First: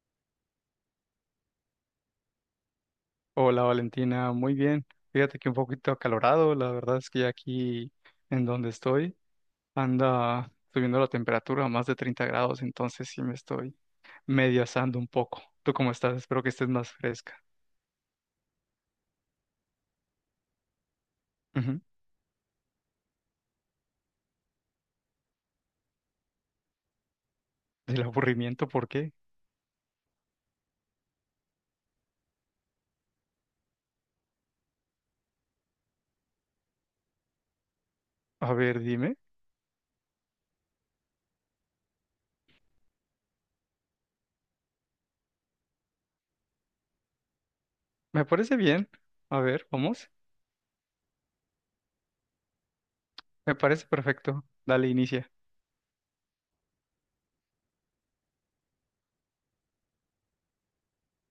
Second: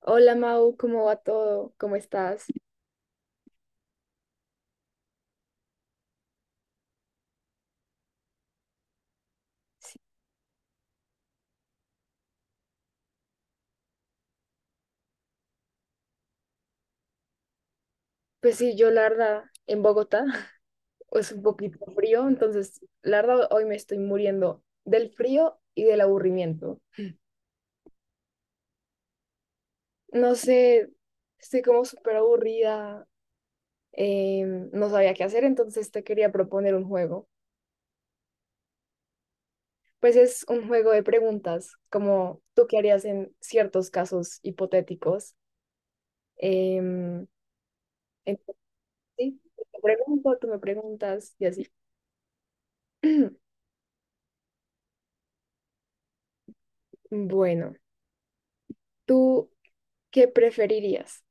Hola Mau, ¿cómo va todo? ¿Cómo estás? Hola Valentina, muy bien. Fíjate que un poquito acalorado, la verdad es que ya aquí en donde estoy anda subiendo la temperatura a más de 30 grados, entonces sí me estoy medio asando un poco. ¿Tú cómo estás? Espero que estés más fresca. Pues sí, yo la verdad, en Bogotá es un poquito Ujú. frío, entonces la verdad hoy me estoy muriendo del frío y del aburrimiento. ¿Del aburrimiento por qué? No sé, estoy como súper aburrida, eh, no sabía qué hacer, entonces te quería proponer un juego. A ver, dime. Pues es un juego de preguntas, como tú qué harías en ciertos casos hipotéticos. Em, Me entonces, parece bien. A sí, ver, te vamos. pregunto, tú me preguntas y así. Me parece perfecto. Dale, inicia. Bueno. ¿Tú qué preferirías?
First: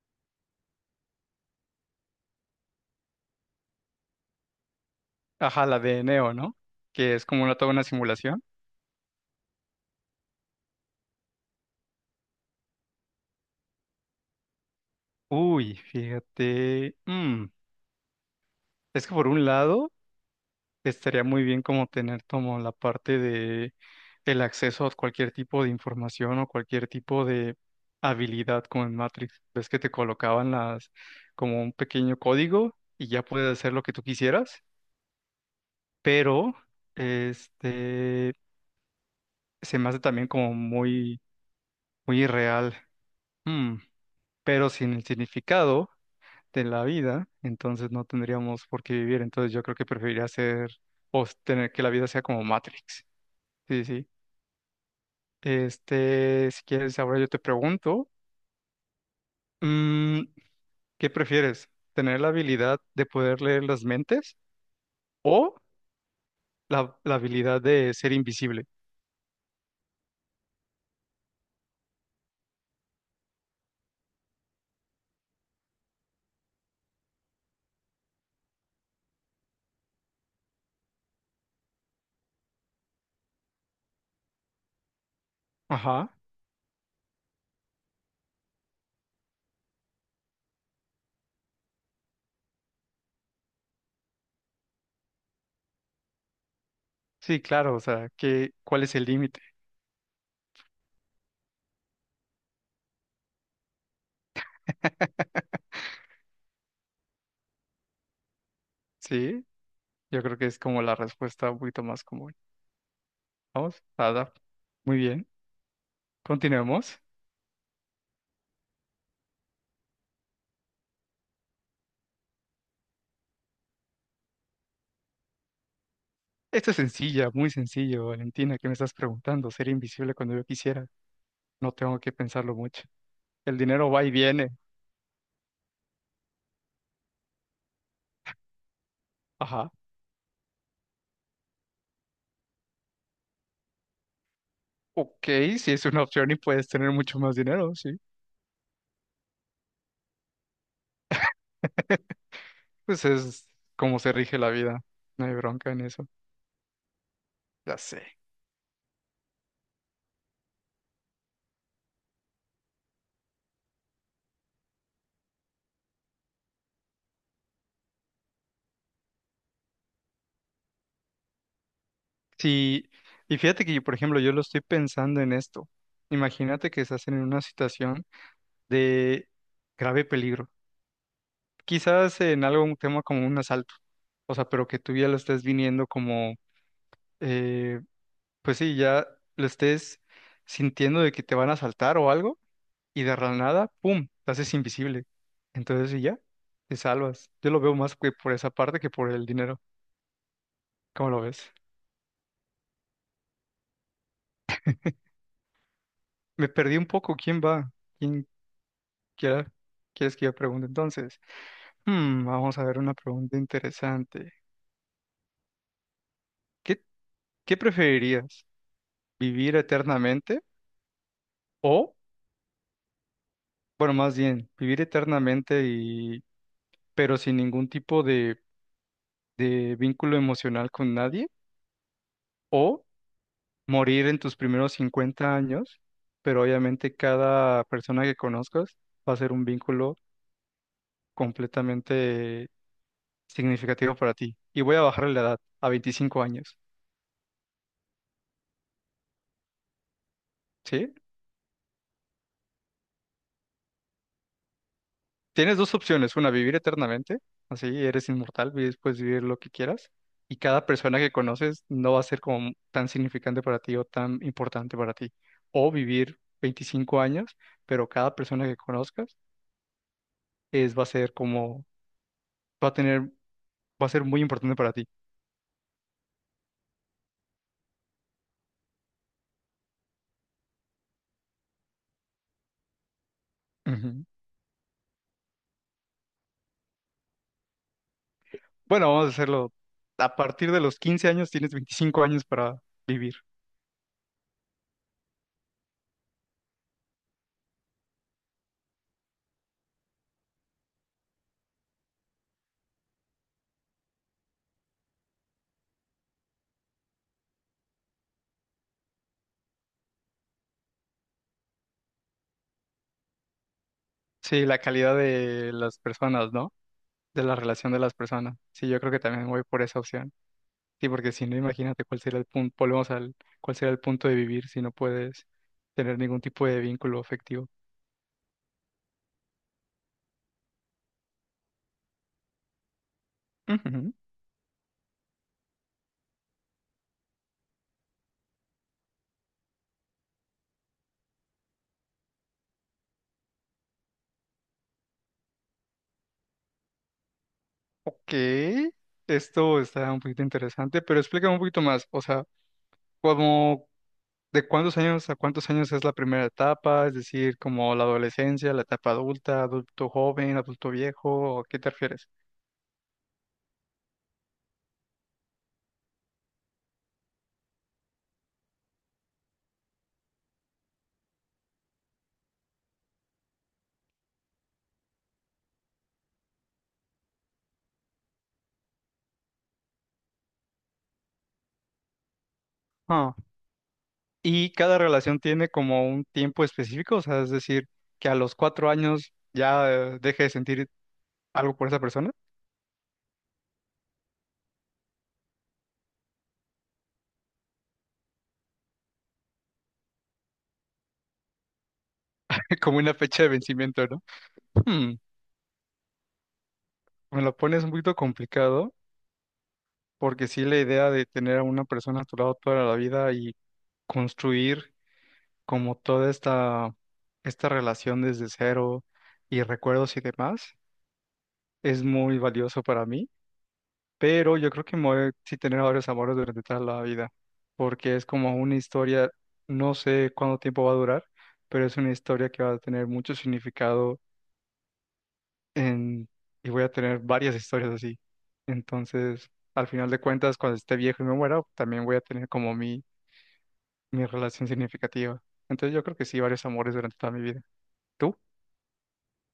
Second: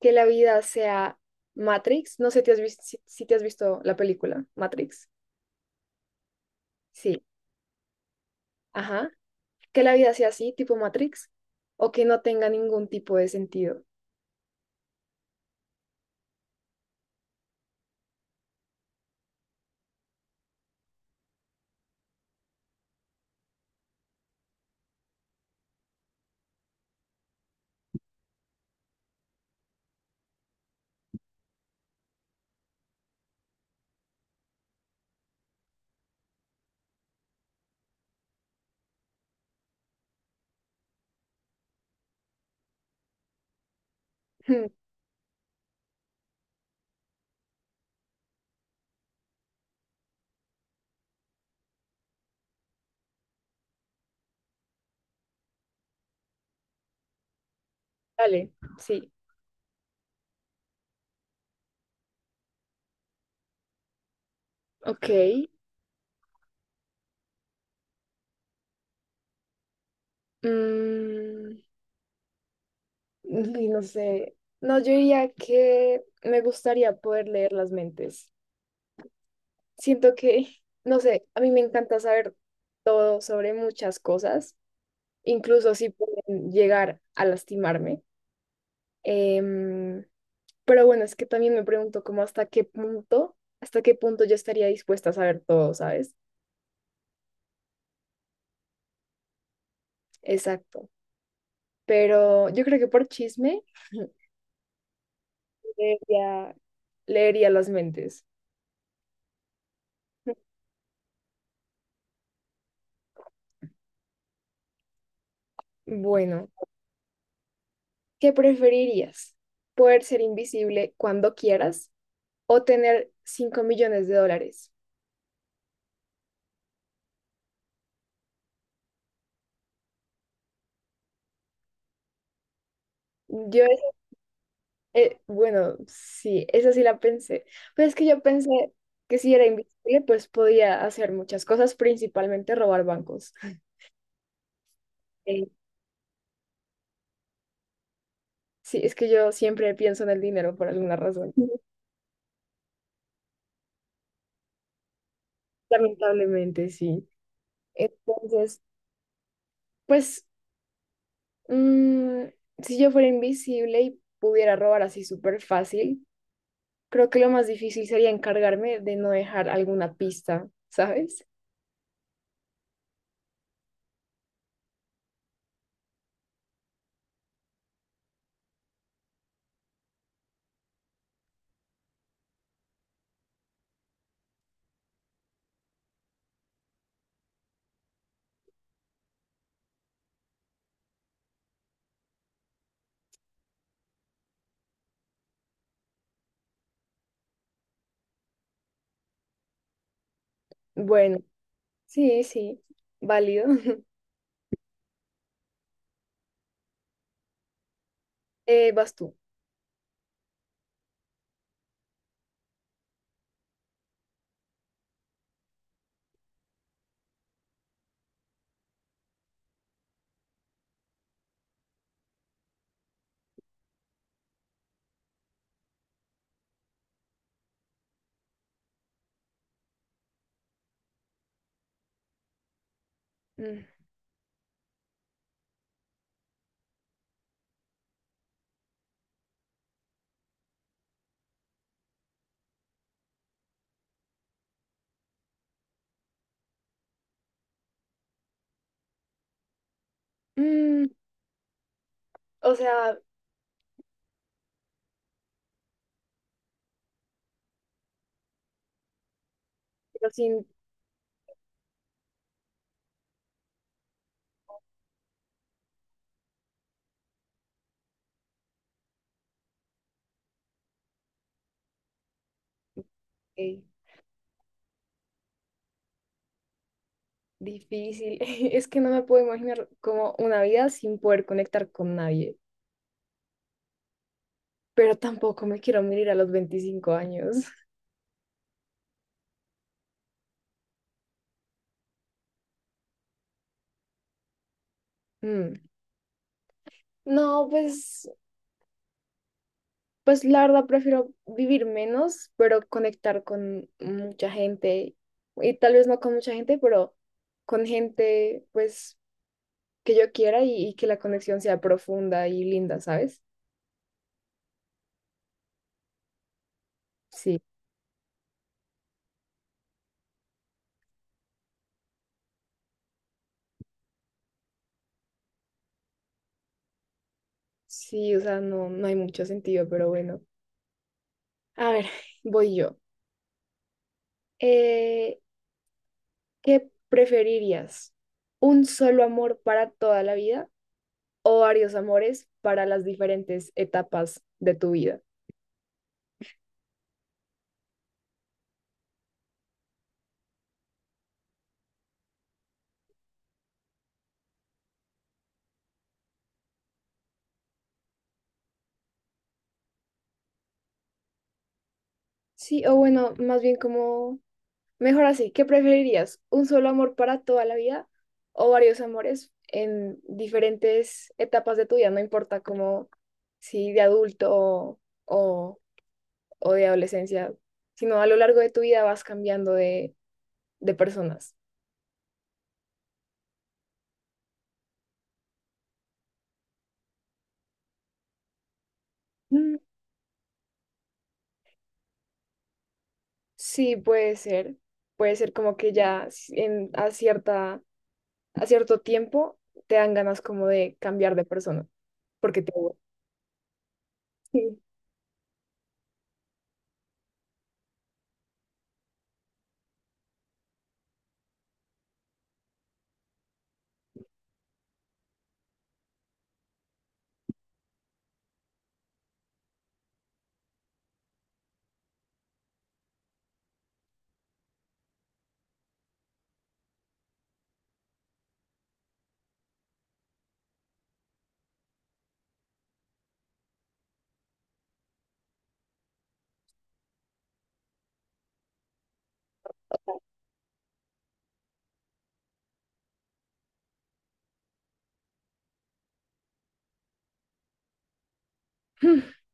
¿Que la vida sea Matrix? No sé te has si, si te has visto la película Matrix. Ajá, la de Neo, ¿no? Que Sí, es como toda una simulación. ajá. ¿Que la vida sea así, tipo Matrix? ¿O que no tenga ningún tipo de sentido? Uy, fíjate. Es que por un lado, estaría muy bien como tener como la parte de el acceso a cualquier tipo de información o cualquier tipo de habilidad como en Matrix. Ves que te colocaban las como un pequeño código y ya puedes hacer lo que tú quisieras, pero este se me hace también como muy muy irreal. Mm, Hmm, pero sin el significado de la vida, entonces no tendríamos por qué vivir. Entonces yo creo que preferiría hacer o tener que la vida sea como Matrix. Sí, sí. Si quieres, ahora yo te pregunto, dale, sí. mm, ¿qué prefieres? ¿Tener la habilidad de poder leer las mentes Ok. o la habilidad de ser invisible? Mm, y no sé. No, yo diría que me gustaría poder leer las mentes. Siento que, no sé, a mí me encanta saber todo sobre muchas cosas incluso sí Ajá. pueden llegar a lastimarme. Em, pero bueno, es que también me pregunto como hasta qué punto yo estaría dispuesta a saber todo, ¿sabes? Sí, claro, o sea, ¿qué, cuál es el límite? Exacto. Pero yo creo que por chisme leería, leería las mentes. Sí, yo creo que es como la respuesta un poquito más común. Vamos, nada, muy bien. Bueno, Continuemos. ¿qué preferirías? ¿Poder ser invisible cuando quieras o tener $5 millones? Esto es sencilla, muy sencillo, Valentina, ¿qué me estás preguntando? Ser invisible cuando yo quisiera. No tengo que pensarlo mucho. El Yo dinero va y viene. Bueno, sí, esa sí la pensé. Pero es que yo pensé que si era Ajá. invisible, pues podía hacer muchas cosas, principalmente robar bancos. Ok, Eh, sí es una opción y puedes tener mucho más dinero, sí. sí, es que yo siempre pienso en el dinero por alguna razón. Pues es como se rige la vida. No hay bronca en eso. Lamentablemente, sí. Ya sé. Entonces, pues, mm, si yo fuera invisible y pudiera robar así súper fácil, creo que lo más difícil sería encargarme de no dejar alguna pista, ¿sabes? Sí, y fíjate que yo, por ejemplo, yo lo estoy pensando en esto. Imagínate que estás en una situación de grave peligro. Quizás en algún tema como un asalto. O sea, pero que tú ya lo estés viniendo como, eh, pues sí, ya lo estés sintiendo de que te van a asaltar o algo y de la nada, ¡pum!, te haces invisible. Entonces, y ya, te salvas. Yo lo veo más que por esa parte que por el dinero. ¿Cómo Bueno, lo ves? sí, sí, válido. Me perdí un poco. ¿Quién va? ¿Quién vas tú. quiera? ¿Quieres que yo pregunte entonces? Hmm, vamos a ver una pregunta interesante. ¿Qué, qué preferirías? ¿Vivir eternamente? O, bueno, más bien, vivir eternamente pero sin ningún tipo de vínculo emocional con nadie. O morir en tus primeros 50 años, pero obviamente cada persona que conozcas va a ser un vínculo completamente significativo para ti. Y voy a bajarle la edad a 25 años, Mm, ¿sí? o sea, Tienes dos opciones, una, vivir eternamente, así eres inmortal, vives puedes vivir lo que quieras, pero y sin cada persona que conoces no va a ser como tan significante para ti o tan importante para ti. O vivir 25 años, pero cada persona que conozcas es, va a ser como, va a tener, eh, va a ser muy importante para ti. difícil. Es que no me puedo imaginar como una vida sin poder conectar con nadie. Ujú. Pero tampoco me quiero morir a los 25 años. Bueno, vamos a hacerlo. A partir de los 15 años tienes 25 años para vivir. Mm. No, pues, pues la verdad prefiero vivir menos, pero conectar con mucha gente. Y tal vez no con mucha gente, pero con gente, pues, que yo quiera y que la conexión sea profunda y linda, ¿sabes? Sí, la calidad de las personas, ¿no? De la Sí, relación de las personas. Sí, yo creo que también voy por esa opción. Sí, porque si no, imagínate cuál sería el punto, volvemos al, cuál sería el punto de vivir si no puedes tener ningún tipo de vínculo afectivo. sí, o sea, no, no hay mucho sentido, pero bueno. A ver, voy yo. Ujú. Eh, ¿Qué preferirías? ¿Un solo amor para toda la vida o varios amores para las diferentes etapas de tu vida? Ok, esto está un poquito interesante, pero explícame un poquito más. O sea, ¿cómo, ¿De cuántos años a cuántos años es la primera etapa? Es decir, como la adolescencia, la etapa adulta, adulto joven, adulto viejo, ¿a qué te refieres? Sí, o bueno, más bien como, mejor así, ¿qué preferirías? ¿Un solo amor para toda la vida o varios amores en diferentes etapas de tu vida? No importa como si de adulto o, o de adolescencia, sino a lo largo de tu vida vas cambiando de personas. Ah, y cada relación tiene como un tiempo específico, o sea, es decir, que a los 4 años ya deje de sentir algo por esa persona, Sí, puede ser. Puede ser como que ya en, a cierta, a cierto tiempo te dan ganas como de cambiar de persona, porque te aburre. como una fecha de vencimiento, ¿no? Sí. Hmm, me lo pones un poquito complicado, porque sí la idea de tener a una persona a tu lado toda la vida y construir como toda esta relación desde cero y recuerdos y demás, es muy valioso para mí, pero yo creo que me voy a sí tener varios amores durante toda la vida, porque es como una historia, no sé cuánto tiempo va a durar, pero es una historia que va a tener mucho significado en, y voy a tener varias historias así. Entonces, al final de cuentas, cuando esté viejo y me muera, también voy a tener como mi relación significativa. Entonces yo creo que sí, varios amores durante toda mi vida. ¿Tú?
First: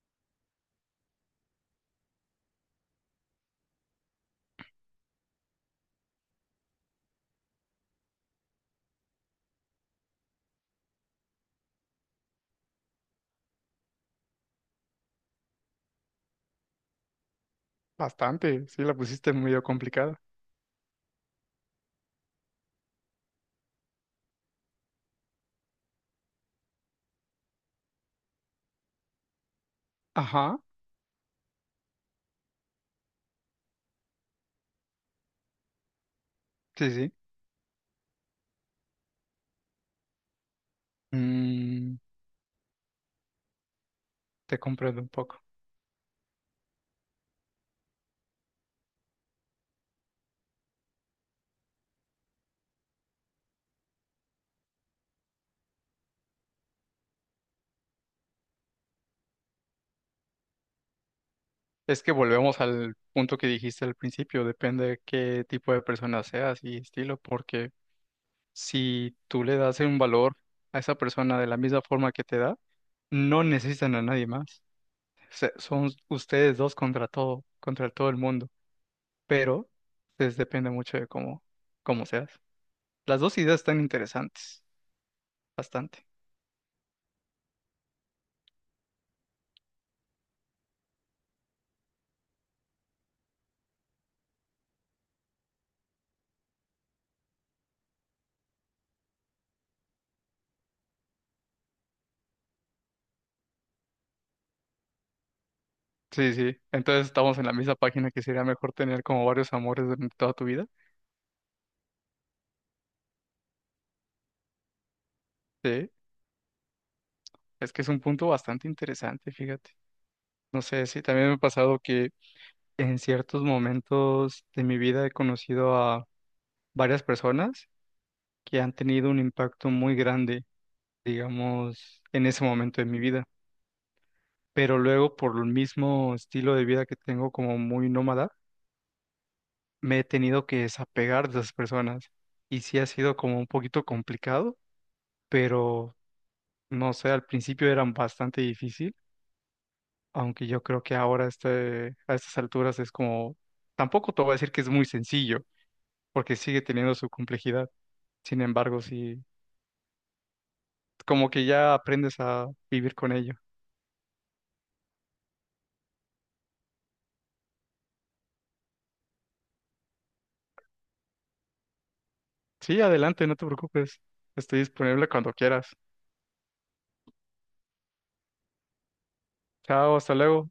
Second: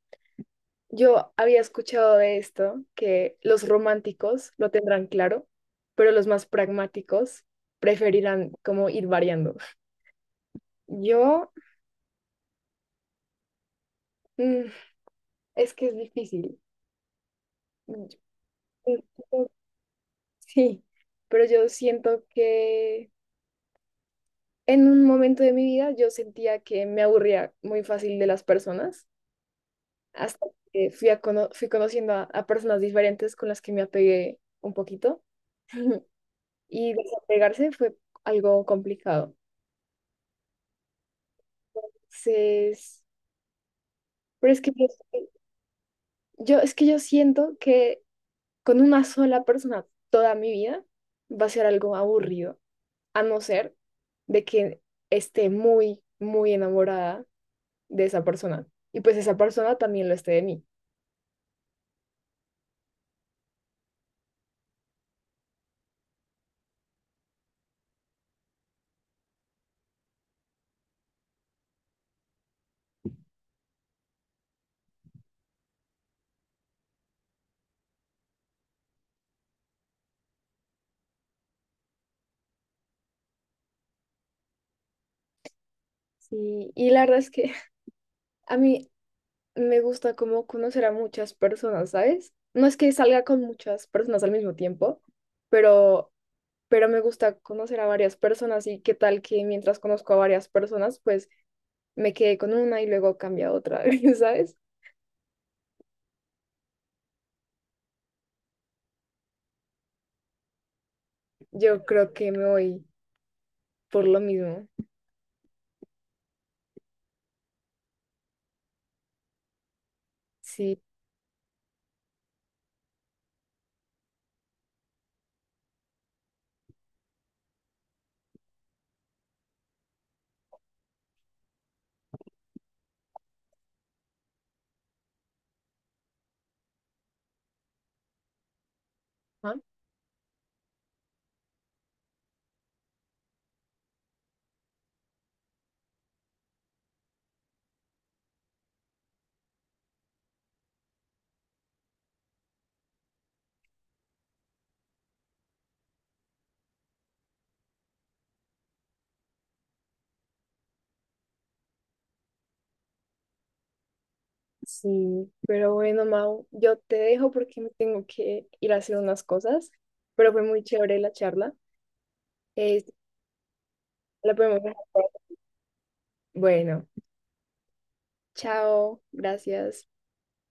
Yo había escuchado de esto, que los románticos lo tendrán claro, pero los más pragmáticos preferirán como ir variando. Yo, mm, es que es difícil. Mm, Bastante, sí, la pusiste medio complicada. Sí, pero yo siento que en un momento de mi vida yo sentía que me aburría muy fácil de las personas, hasta Ajá, que fui, a fui conociendo a personas diferentes con las que me apegué un poquito sí, y sí. desapegarse fue algo complicado. Mm, Entonces, pero te es que yo, comprendo un poco. Es que yo siento que con una sola persona toda mi vida va a ser algo aburrido, a no ser de que esté muy, muy enamorada de esa persona y pues esa persona también lo esté de mí. Es que volvemos al punto que dijiste al principio, depende de qué tipo de persona seas y estilo, porque si tú le das un valor a esa persona de la misma forma que te da, no necesitan a nadie más. Son ustedes dos contra todo el mundo, pero pues, depende mucho de cómo seas. Las dos ideas están interesantes, bastante. Sí, y la verdad es que a mí me gusta como conocer a muchas personas, ¿sabes? No es que salga con muchas personas al mismo tiempo, pero, pero me gusta conocer a varias personas y qué tal que mientras conozco a varias personas, pues me quedé con una y luego cambia a otra, ¿sabes? Sí, sí. Entonces estamos en la misma página que sería mejor tener como varios amores durante toda tu vida. Yo creo que me voy por lo mismo. Sí, es que es un punto bastante interesante, fíjate. No Sí, sé, sí, también me ha pasado que en ciertos momentos de mi vida he conocido a varias personas que han tenido un impacto muy grande, digamos, en ese momento de mi vida. Pero luego, por el mismo estilo de vida que tengo como muy nómada, ¿no? me he tenido que desapegar de esas personas. Y sí ha sido como un poquito complicado, pero no sé, al principio eran bastante difícil, aunque yo creo que ahora este, a estas alturas es como, tampoco te voy a decir que es muy sencillo, porque sigue teniendo su complejidad. Sin embargo, sí, como que ya aprendes a vivir con ello. Sí, pero bueno, Mau, yo te dejo porque me tengo que ir a hacer unas cosas, pero fue muy chévere la charla. Eh, Sí, adelante, no te preocupes. la Estoy podemos dejar. disponible cuando quieras. Bueno. Chao, gracias. Chao, hasta luego.